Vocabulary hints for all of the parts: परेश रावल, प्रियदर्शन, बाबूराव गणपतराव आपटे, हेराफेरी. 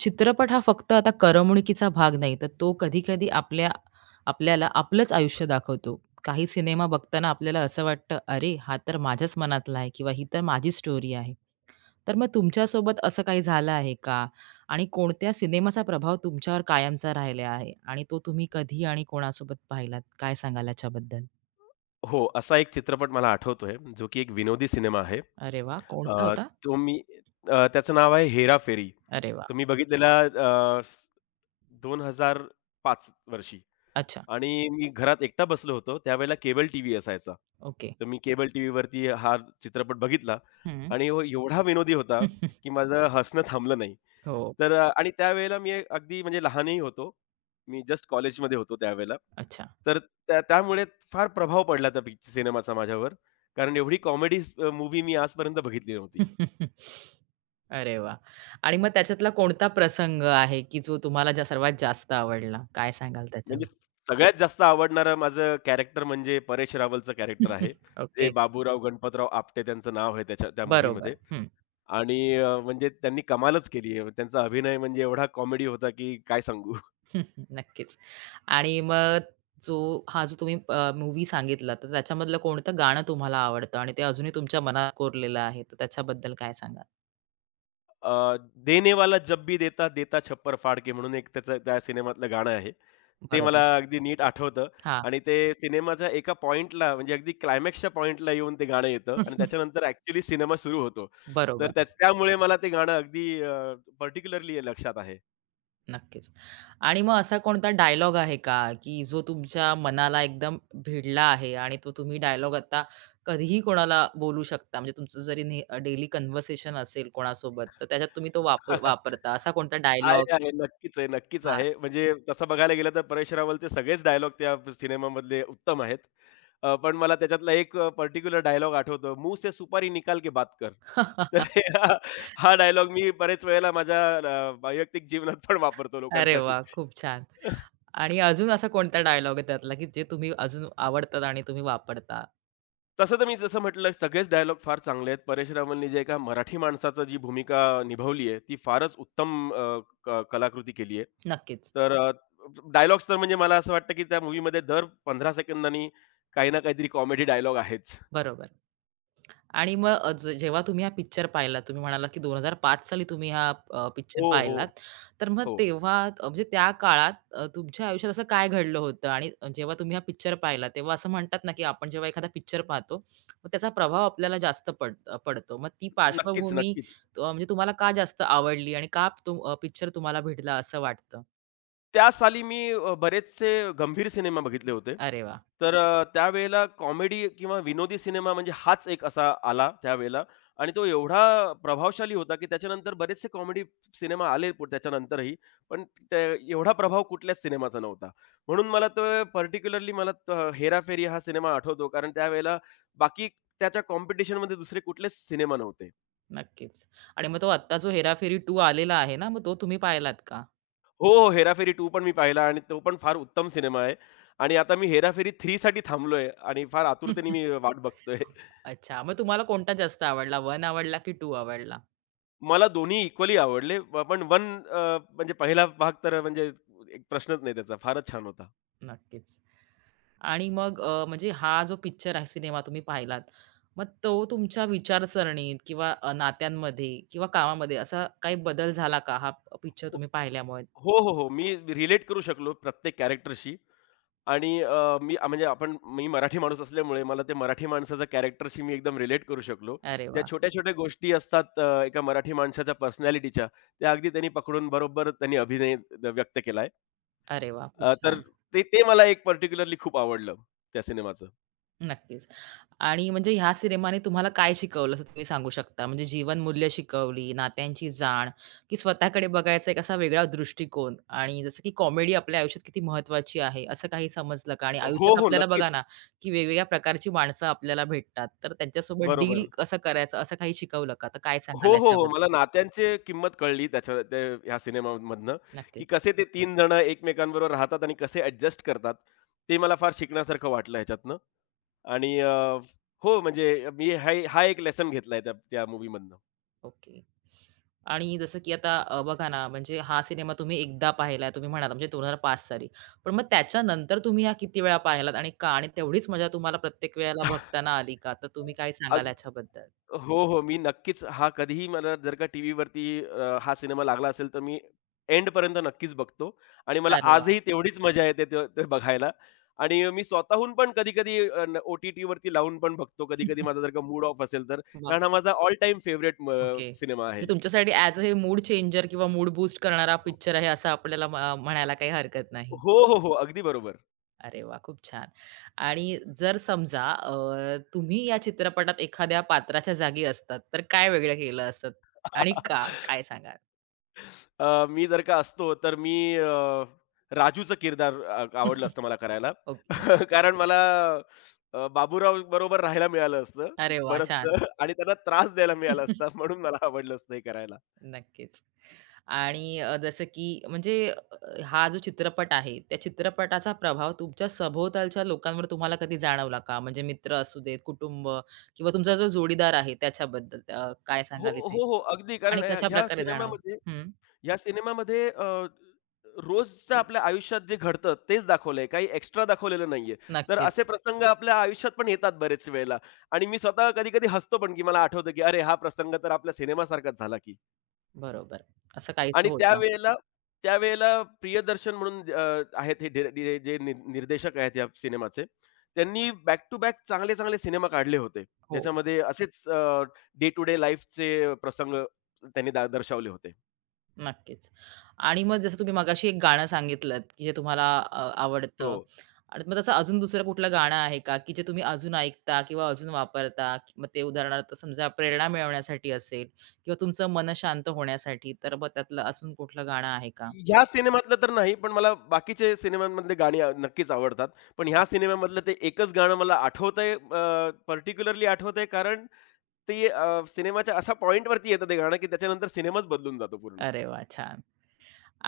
चित्रपट हा फक्त आता करमणुकीचा भाग नाही, तर तो कधी-कधी आपल्याला आपलंच आयुष्य दाखवतो. काही सिनेमा बघताना आपल्याला असं वाटतं, "अरे, हा तर माझ्याच मनातला आहे" किंवा "ही तर माझी स्टोरी आहे." तर मग तुमच्यासोबत असं काही झालं आहे का? आणि कोणत्या सिनेमाचा प्रभाव तुमच्यावर कायमचा राहिला आहे? आणि तो तुम्ही कधी आणि कोणासोबत पाहिलात? काय सांगाल याच्याबद्दल? हो, असा एक चित्रपट मला आठवतोय, जो की एक विनोदी सिनेमा आहे. अरे वाह! कोणता अ, होता? तो मी त्याचं नाव आहे हेरा फेरी, अरे वाह! तर मी बघितलेला अ, स 2005 वर्षी अच्छा. आणि मी घरात एकटा बसलो होतो. त्यावेळेला केबल टीव्ही असायचा. ओके. तर मी केबल टीव्हीवरती हा चित्रपट बघितला हं. आणि हो एवढा विनोदी होता, की माझं हसणं थांबलं नाही. हो. तर आणि त्यावेळेला मी अगदी म्हणजे लहानही होतो. मी जस्ट कॉलेजमध्ये होतो त्यावेळेला. अच्छा. तर त्यामुळे फार प्रभाव पडला त्या सिनेमाचा माझ्यावर. कारण एवढी कॉमेडी मूवी मी आजपर्यंत बघितली नव्हती. अरे वाह! आणि मग त्याच्यातला कोणता प्रसंग आहे, की जो तुम्हाला सर्वात जास्त आवडला? काय सांगाल त्याच्यावर? म्हणजे सगळ्यात जास्त आवडणारं माझं कॅरेक्टर म्हणजे परेश रावलचं कॅरेक्टर आहे. ते ओके. बाबूराव गणपतराव आपटे त्यांचं नाव आहे त्याच्या त्या बरोबर. मूव्हीमध्ये हं. आणि म्हणजे त्यांनी कमालच केली आहे. त्यांचा अभिनय म्हणजे एवढा कॉमेडी होता की काय सांगू. नक्कीच. आणि मग जो जो तुम्ही सांगितला, तर त्याच्यामधलं कोणतं गाणं तुम्हाला आवडतं आणि ते अजूनही तुमच्या मनात कोरलेलं आहे? तर त्याच्याबद्दल काय सांगाल? अ, देने जब भी देता, देता छप्पर फाड़ म्हणून एक त्याचं त्या सिनेमातलं गाणं आहे. ते मला बरोबर. अगदी नीट आठवतं हां. आणि ते सिनेमाच्या एका पॉइंटला म्हणजे अगदी क्लायमॅक्सच्या पॉइंटला येऊन ते गाणं येतं आणि त्याच्यानंतर ॲक्चुअली सिनेमा सुरू होतो. तर बरोबर. त्यामुळे मला ते गाणं अगदी पर्टिक्युलरली लक्षात आहे. नक्कीच. आणि मग असा कोणता डायलॉग आहे का, की जो तुमच्या मनाला एकदम भिडला आहे आणि तो तुम्ही डायलॉग आता कधीही कोणाला बोलू शकता? म्हणजे तुमचं जरी डेली कन्व्हर्सेशन असेल कोणासोबत, तर त्याच्यात तुम्ही तो वापरता. असा कोणता आहे, डायलॉग? आहे. नक्कीच आहे, नक्कीच हां. आहे. म्हणजे तसं बघायला गेलं तर परेश रावलचे सगळेच डायलॉग त्या सिनेमामधले उत्तम आहेत. पण मला त्याच्यातला एक पर्टिक्युलर डायलॉग आठवतो, "मुँह से सुपारी निकाल के बात कर." तर हे हा हा डायलॉग मी बरेच वेळेला माझ्या वैयक्तिक जीवनात पण वापरतो अरे लोकांसाठी. वाह! खूप छान. आणि अजून असा कोणता डायलॉग आहे त्यातला, की जे तुम्ही अजून आवडतात आणि तुम्ही वापरता? तसं तर मी जसं म्हटलं, सगळेच डायलॉग फार चांगले आहेत. परेश रावलनी जे एका मराठी माणसाचं जी भूमिका निभावली आहे, ती फारच उत्तम अ, क कलाकृती केली आहे. नक्कीच. तर डायलॉग्स तर म्हणजे मला असं वाटतं, की त्या मूव्हीमध्ये दर 15 सेकंदांनी काही ना काहीतरी कॉमेडी डायलॉग आहेच. बरोबर. आणि मग जेव्हा तुम्ही हा पिक्चर पाहिलात, तुम्ही म्हणाला, की 2005 साली तुम्ही हा पिक्चर हो, हो. पाहिलात. तर मग हो. तेव्हा म्हणजे त्या काळात तुमच्या आयुष्यात असं काय घडलं होतं? आणि जेव्हा तुम्ही हा पिक्चर पाहिला, तेव्हा असं म्हणतात ना, की आपण जेव्हा एखादा पिक्चर पाहतो, मग त्याचा प्रभाव आपल्याला जास्त पडतो. मग ती नक्कीच, पार्श्वभूमी नक्कीच. म्हणजे तुम्हाला का जास्त आवडली आणि का पिक्चर तुम्हाला भेटला असं वाटतं? त्या साली मी बरेचसे गंभीर सिनेमा बघितले होते. अरे वाह! तर त्यावेळेला कॉमेडी किंवा विनोदी सिनेमा म्हणजे हाच एक असा आला त्यावेळेला आणि तो एवढा प्रभावशाली होता, की त्याच्यानंतर बरेचसे कॉमेडी सिनेमा आले पुढे त्याच्यानंतरही. पण त्या एवढा प्रभाव कुठल्याच सिनेमाचा नव्हता. म्हणून मला तर पार्टिक्युलरली मला तर हेराफेरी हा सिनेमा आठवतो कारण त्यावेळेला बाकी त्याच्या कॉम्पिटिशनमध्ये दुसरे कुठलेच सिनेमा नव्हते. नक्कीच. आणि मग तो आत्ता जो हेराफेरी 2 आलेला आहे ना, मग तो तुम्ही पाहिलात का? हो, हो. हेराफेरी 2 पण मी पाहिला आणि तो पण फार उत्तम सिनेमा आहे. आणि आता मी हेराफेरी 3 साठी थांबलोय आणि फार आतुरतेने मी वाट बघतोय. अच्छा. मग तुम्हाला कोणता जास्त आवडला? वन आवडला की टू आवडला? मला दोन्ही इक्वली आवडले. पण 1 म्हणजे पहिला भाग तर म्हणजे एक प्रश्नच नाही त्याचा. फारच छान होता. नक्कीच. आणि मग म्हणजे हा जो पिक्चर आहे, सिनेमा तुम्ही पाहिलात, मग तो तुमच्या विचारसरणीत किंवा नात्यांमध्ये किंवा कामामध्ये असा काही बदल झाला का हा पिक्चर हो, तुम्ही पाहिल्यामुळे? हो, हो, हो. मी रिलेट करू शकलो प्रत्येक कॅरेक्टरशी आणि मी म्हणजे आपण मी मराठी माणूस असल्यामुळे मला ते मराठी माणसाच्या कॅरेक्टरशी मी एकदम रिलेट करू शकलो. अरे ज्या वाह! छोट्या-छोट्या गोष्टी असतात एका मराठी माणसाच्या पर्सनॅलिटीच्या, त्या अगदी त्यांनी पकडून बरोबर त्यांनी अभिनय व्यक्त केलाय. अरे वाह! खूप तर छान. ते ते मला एक पार्टिक्युलरली खूप आवडलं त्या सिनेमाचं. नक्कीच. आणि म्हणजे ह्या सिनेमाने तुम्हाला काय शिकवलं असं तुम्ही सांगू शकता? म्हणजे जीवनमूल्य शिकवली, नात्यांची जाण, की स्वतःकडे बघायचा एक असा वेगळा दृष्टिकोन आणि जसं की कॉमेडी आपल्या आयुष्यात किती महत्त्वाची आहे, असं काही समजलं का? आणि हो, आयुष्यात हो. आपल्याला बघा नक्कीच. ना, की वेगवेगळ्या प्रकारची माणसं आपल्याला भेटतात, तर त्यांच्यासोबत डील बरोबर. कसं करायचं, असं काही शिकवलं का? तर काय हो, सांगाल हो, हो. याच्याबद्दल? मला नात्यांची किंमत कळली त्याच्या त्या ह्या सिनेमामधनं, की नक्कीच. कसे ते 3 जण एकमेकांबरोबर राहतात आणि कसे ॲडजस्ट करतात. ते मला फार शिकण्यासारखं वाटलं ह्याच्यातनं आणि हो, म्हणजे मी हा हा एक लेसन घेतलाय त्या त्या मूव्हीमधनं. ओके. आणि जसं की आता बघा ना, म्हणजे हा सिनेमा तुम्ही एकदा पाहिलाय तुम्ही म्हणालात म्हणजे 2005 साली. पण मग त्याच्यानंतर तुम्ही हा किती वेळा पाहिलात आणि का? आणि तेवढीच मजा तुम्हाला प्रत्येक वेळेला बघताना आली का? तर तुम्ही काय सांगाल अगदी ह्याच्याबद्दल? हो, हो. मी नक्कीच हा कधीही मला जर का टीव्हीवरती हा सिनेमा लागला असेल, तर मी एंडपर्यंत नक्कीच बघतो आणि मला अरे वाह! आजही तेवढीच मजा येते ते ते बघायला आणि मी स्वतःहून पण कधी-कधी अ, न ओ-टी-टीवरती लावून पण बघतो. कधी-कधी माझा जर का मूड ऑफ असेल तर. वाह! कारण हा माझा all time favourite okay. Cinema आहे. म्हणजे तुमच्यासाठी ॲज अ हे मूड चेंजर किंवा मूड बूस्ट करणारा पिक्चर आहे असं आपल्याला म्हणायला काही हरकत नाही. हो, हो, हो. अगदी बरोबर. अरे वाह! खूप छान. आणि जर समजा तुम्ही या चित्रपटात एखाद्या पात्राच्या जागी असतात, तर काय वेगळं केलं असतं आणि का? काय सांगाल? मी जर का असतो तर मी राजूचं किरदार आवडलं असतं मला करायला. ओके. कारण मला बाबूराव बरोबर राहायला मिळालं असतं अरे वाह! छान. बरंचसं आणि त्यांना त्रास द्यायला मिळाला असता म्हणून मला आवडलं असतं हे करायला. नक्कीच. आणि जसं की म्हणजे हा जो चित्रपट आहे, त्या चित्रपटाचा प्रभाव तुमच्या सभोवतालच्या लोकांवर तुम्हाला कधी जाणवला का? म्हणजे मित्र असू देत, कुटुंब किंवा तुमचा जो जोडीदार आहे त्याच्याबद्दल काय हो, सांगाल इथे? हो, हो. अगदी आणि कारण कशाप्रकारे जाणवलं? हं. ह्या सिनेमामध्ये रोजच्या आपल्या आयुष्यात जे घडतं तेच दाखवलंय. काही एक्स्ट्रा दाखवलेलं नाहीये. तर असे नक्कीच. प्रसंग आपल्या आयुष्यात पण येतात बरेच वेळेला आणि मी स्वतः कधी-कधी हसतो पण, की मला आठवतं, की "अरे, हा प्रसंग तर आपल्या सिनेमासारखाच झाला की." बरोबर. असं काहीच आणि होतं. त्यावेळेला त्यावेळेला प्रियदर्शन म्हणून आहेत हे डे डे जे निर्देशक आहेत या सिनेमाचे. त्यांनी बॅक टू बॅक चांगले-चांगले सिनेमा काढले होते. हो. ज्याच्यामध्ये असेच डे टू डे लाईफचे प्रसंग त्यांनी दर्शवले होते. नक्कीच. आणि मग जसं तुम्ही मगाशी एक गाणं सांगितलंत, की जे तुम्हाला हो. आवडतं आणि मग तसं अजून दुसरं कुठलं गाणं आहे का, की जे तुम्ही अजून ऐकता किंवा अजून वापरता? मग ते उदाहरणार्थ समजा प्रेरणा मिळवण्यासाठी असेल किंवा तुमचं मन शांत होण्यासाठी, तर मग त्यातलं अजून कुठलं गाणं आहे का? ह्या सिनेमातलं तर नाही, पण मला बाकीचे सिनेमांमधले गाणी नक्कीच आवडतात. पण ह्या सिनेमामधलं ते एकच गाणं मला आठवतंय कारण ते सिनेमाच्या अशा पॉइंटवरती येतं ते गाणं, की त्याच्यानंतर सिनेमाच बदलून जातो पूर्ण. अरे वाह! छान.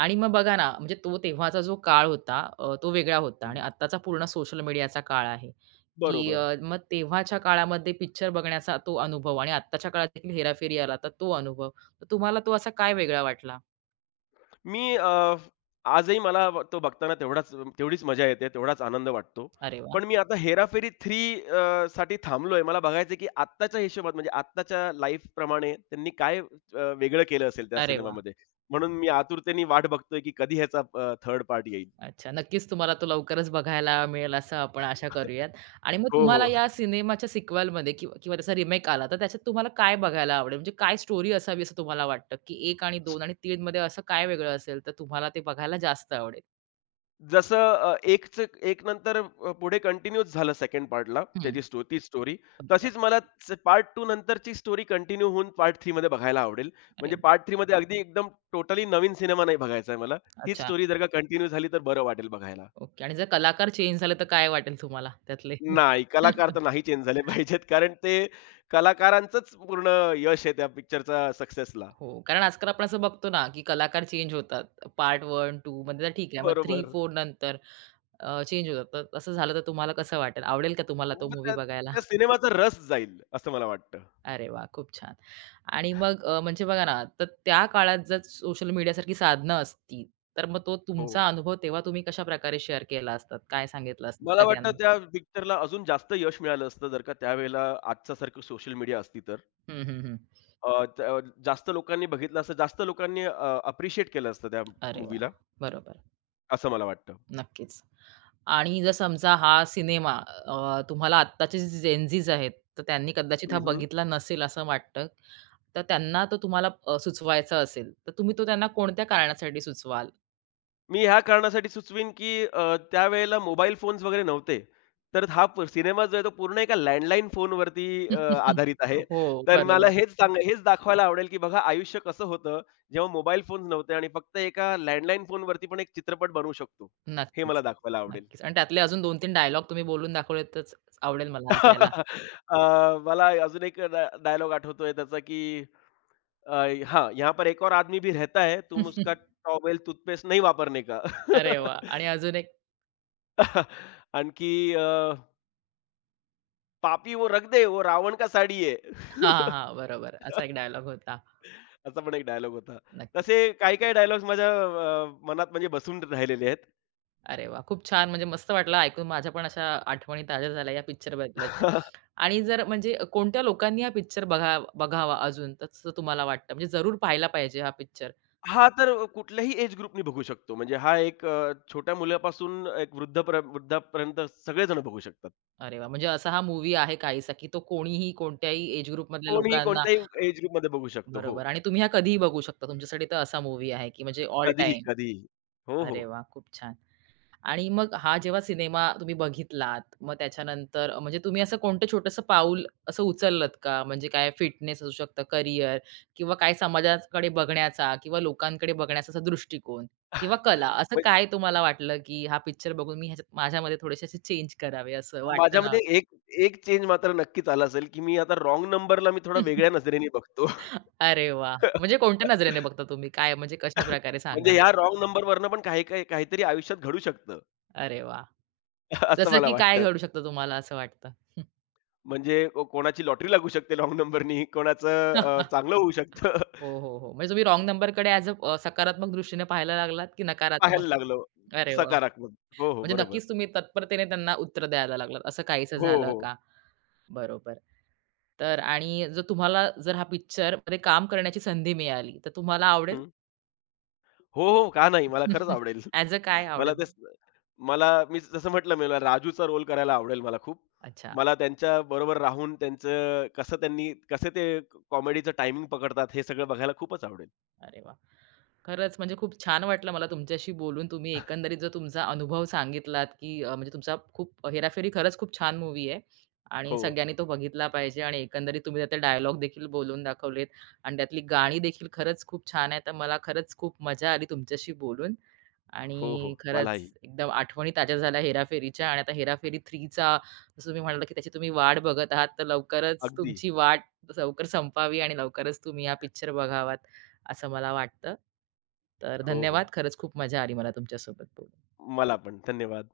आणि मग बघा ना, म्हणजे तो तेव्हाचा जो काळ होता तो वेगळा होता आणि हं. आत्ताचा पूर्ण सोशल मीडियाचा काळ आहे, की बरोबर. मग तेव्हाच्या काळामध्ये पिक्चर बघण्याचा तो अनुभव आणि आत्ताच्या काळात देखील हेराफेरी आला तर तो अनुभव. तर तुम्हाला तो असा काय वेगळा वाटला? मी आजही तो बघताना तेवढीच मजा येते, तेवढाच आनंद वाटतो. अरे वाह! पण मी आता हेराफेरी 3 साठी थांबलोय. मला बघायचंय की आत्ताच्या हिशोबात म्हणजे आत्ताच्या लाईफ प्रमाणे त्यांनी काय वेगळं केलं असेल त्या अरे वाह! सिनेमामध्ये. म्हणून मी आतुरतेने वाट बघतोय की कधी ह्याचा थर्ड पार्ट येईल. अच्छा, नक्कीच तुम्हाला तो लवकरच बघायला मिळेल असं आपण आशा करूयात. आणि मग हो, तुम्हाला हो. या सिनेमाच्या सिक्वलमध्ये किंवा किंवा त्याचा रिमेक आला, तर त्याच्यात तुम्हाला काय बघायला आवडेल? म्हणजे काय स्टोरी असावी असं तुम्हाला वाटतं, की 1 आणि 2 आणि 3 मध्ये असं काय वेगळं असेल, तर तुम्हाला ते बघायला जास्त आवडेल? जसं एक नंतर पुढे कंटिन्यूच झालं सेकंड पार्टला हं, त्याची तीच स्टोरी. बरोबर. तशीच मला पार्ट 2 नंतरची स्टोरी कंटिन्यू होऊन पार्ट 3 मध्ये बघायला आवडेल. अरे म्हणजे पार्ट 3 मध्ये अगदी एकदम टोटली नवीन सिनेमा नाही बघायचा आहे मला. तीच अच्छा, स्टोरी जर का कंटिन्यू झाली तर बरं वाटेल बघायला. ओके. आणि जर कलाकार चेंज झाले तर काय वाटेल तुम्हाला त्यातले? नाही, कलाकार तर नाही चेंज झाले पाहिजेत कारण ते कलाकारांचंच पूर्ण यश आहे त्या पिक्चरचा सक्सेसला. हो, कारण आजकाल आपण असं बघतो ना, की कलाकार चेंज होतात. पार्ट 1, 2 मध्ये तर ठीक आहे. मग 3, बरोबर. 4 नंतर चेंज होतात. तर असं झालं तर तुम्हाला कसं वाटेल? आवडेल का तुम्हाला तो मग मूव्ही त्या बघायला? त्या सिनेमाचा रस जाईल असं मला वाटतं. अरे वाह! खूप छान. आणि मग म्हणजे बघा ना, तर त्या काळात जर सोशल मीडियासारखी साधनं असती, तर मग तो हो. तुमचा अनुभव तेव्हा तुम्ही कशाप्रकारे शेअर केला असतात? काय सांगितलं असतं मला वाटतं सगळ्यांना? त्या पिक्चरला अजून जास्त यश मिळालं असतं जर का त्यावेळेला आजच्यासारखं सोशल मीडिया असती तर. हं, हं, हं. अ, त्या जास्त लोकांनी बघितलं असतं, जास्त लोकांनी अप्रिशिएट केलं असतं त्या अरे मूव्हीला, वाह! बरोबर. असं मला वाटतं. नक्कीच. आणि जर समजा हा सिनेमा तुम्हाला आत्ताचे जे जेनझीज आहेत, तर त्यांनी कदाचित हा हं, बघितला नसेल असं वाटतं. तर त्यांना तो तुम्हाला सुचवायचा असेल, तर तुम्ही तो त्यांना कोणत्या कारणासाठी सुचवाल? मी ह्या कारणासाठी सुचवीन, की त्यावेळेला मोबाईल फोन्स वगैरे नव्हते. तर हा सिनेमा जो आहे तो पूर्ण एका लँडलाईन फोनवरती आधारित आहे. हो, तर मला बरोबर आहे. हेच दाखवायला आवडेल, की बघा आयुष्य कसं होतं, जेव्हा मोबाईल फोन्स नव्हते आणि फक्त एका लँडलाईन फोनवरती पण एक चित्रपट बनवू शकतो. हे नक्कीच, मला दाखवायला आवडेल. नक्कीच. आणि त्यातले अजून 2-3 डायलॉग तुम्ही बोलून दाखवले तर आवडेल मला ऐकायला. अ, मला अजून एक डायलॉग आठवतोय त्याचा, की अ, हां, "यहाँ पर एक और आदमी भी रहता है, तुम उसका टॉवेल, टूथपेस्ट नहीं वापरने का." अरे वाह! आणि अजून एक आणखी "पापी वो रग दे, वो रावण का साडी है." हां, हां, हां. बरोबर. असा एक डायलॉग होता. असा पण एक डायलॉग होता. नक्कीच. तसे काही-काही डायलॉग्स माझ्या मनात म्हणजे बसून राहिलेले आहेत. अरे वा, खूप छान म्हणजे मस्त वाटलं ऐकून. माझ्या पण अशा आठवणी ताज्या झाल्या या पिक्चर बद्दलच्या. आणि जर म्हणजे कोणत्या लोकांनी हा पिक्चर बघावा अजून तसं तुम्हाला वाटतं? म्हणजे जरूर पाहायला पाहिजे हा पिक्चर. हा तर कुठल्याही एज ग्रुपनी बघू शकतो. म्हणजे हा एक छोट्या मुलापासून एक वृद्धापर्यंत सगळेजण बघू शकतात. अरे वाह! म्हणजे असा हा मूव्ही आहे काहीसा, की तो कोणीही कोणत्याही एज ग्रुपमधल्या कोणीही लोकांना कोणत्याही एज ग्रुपमध्ये बघू शकतो. हो. बरोबर आणि तुम्ही हा कधीही बघू शकता. तुमच्यासाठी तर असा मूव्ही आहे, की म्हणजे ऑल कधीही, टाईम. कधीही. हो, अरे हो. वाह! खूप छान. आणि मग हा जेव्हा सिनेमा तुम्ही बघितलात, मग त्याच्यानंतर म्हणजे तुम्ही असं कोणतं छोटंसं पाऊल असं उचललत का? म्हणजे काय फिटनेस असू शकतं, करियर किंवा काय समाजाकडे बघण्याचा किंवा लोकांकडे बघण्याचा असा दृष्टिकोन किंवा कला, असं म्हणजे काय तुम्हाला वाटलं, की हा पिक्चर बघून मी ह्याच्यात माझ्यामध्ये थोडेसे असे चेंज करावे असं वाटतं ना? माझ्यामध्ये एक एक चेंज मात्र नक्कीच आला असेल, की मी आता रॉंग नंबरला मी थोडा वेगळ्या नजरेने बघतो. अरे वाह! म्हणजे कोणत्या नजरेने बघता तुम्ही? काय म्हणजे कशाप्रकारे म्हणजे सांगाल? या रॉन्ग नंबरवरनं पण काही काही काहीतरी आयुष्यात घडू शकतं, अरे वाह! असं जसं मला की काय वाटतं. घडू शकतं तुम्हाला असं वाटतं? म्हणजे कोणाची लॉटरी लागू शकते रॉन्ग नंबरनी, कोणाचं चांगलं होऊ शकतं. हो, हो, हो. म्हणजे तुम्ही रॉन्ग नंबरकडे ॲज अ अ, सकारात्मक दृष्टीने पाहायला लागलात, की नकारात्मक? पाहायला लागलो अरे वाह! सकारात्मक. हो, हो. म्हणजे नक्कीच बरोबर. तुम्ही तत्परतेने त्यांना उत्तर द्यायला लागलात. असं काहीसं हो, झालं हो. का? बरोबर. तर आणि जर तुम्हाला जर हा पिक्चरमध्ये काम करण्याची संधी मिळाली, तर तुम्हाला आवडेल? हो, हो. का नाही? मला खरंच आवडेल. ॲज अ काय मला आवडेल? तेच मला मी जसं म्हटलं, मला राजूचा रोल करायला आवडेल मला खूप. अच्छा. मला त्यांच्याबरोबर राहून त्यांचं कसं त्यांनी कसे ते कॉमेडीचं टायमिंग पकडतात हे सगळं बघायला खूपच आवडेल. अरे वाह! खरंच म्हणजे खूप छान वाटलं मला तुमच्याशी बोलून. तुम्ही एकंदरीत जो तुमचा अनुभव सांगितलात, की म्हणजे तुमचा खूप हेराफेरी खरंच खूप छान मूव्ही आहे आणि हो. सगळ्यांनी तो बघितला पाहिजे आणि एकंदरीत तुम्ही त्यातले डायलॉग देखील बोलून दाखवलेत आणि त्यातली गाणी देखील खरंच खूप छान आहे. तर मला खरंच खूप मजा आली तुमच्याशी बोलून हो, हो. आणि खरंच मलाही. एकदम आठवणी ताज्या झाल्या हेराफेरीच्या आणि आता हेराफेरी 3चा जसं तुम्ही म्हणालात, की त्याची तुम्ही वाट बघत आहात. तर लवकरच अगदी. तुमची वाट लवकर संपावी आणि लवकरच तुम्ही हा पिक्चर बघावा. असं मला वाटतं. तर हो, धन्यवाद. हो. खरंच खूप मजा आली मला तुमच्यासोबत बोलून. मला पण. धन्यवाद.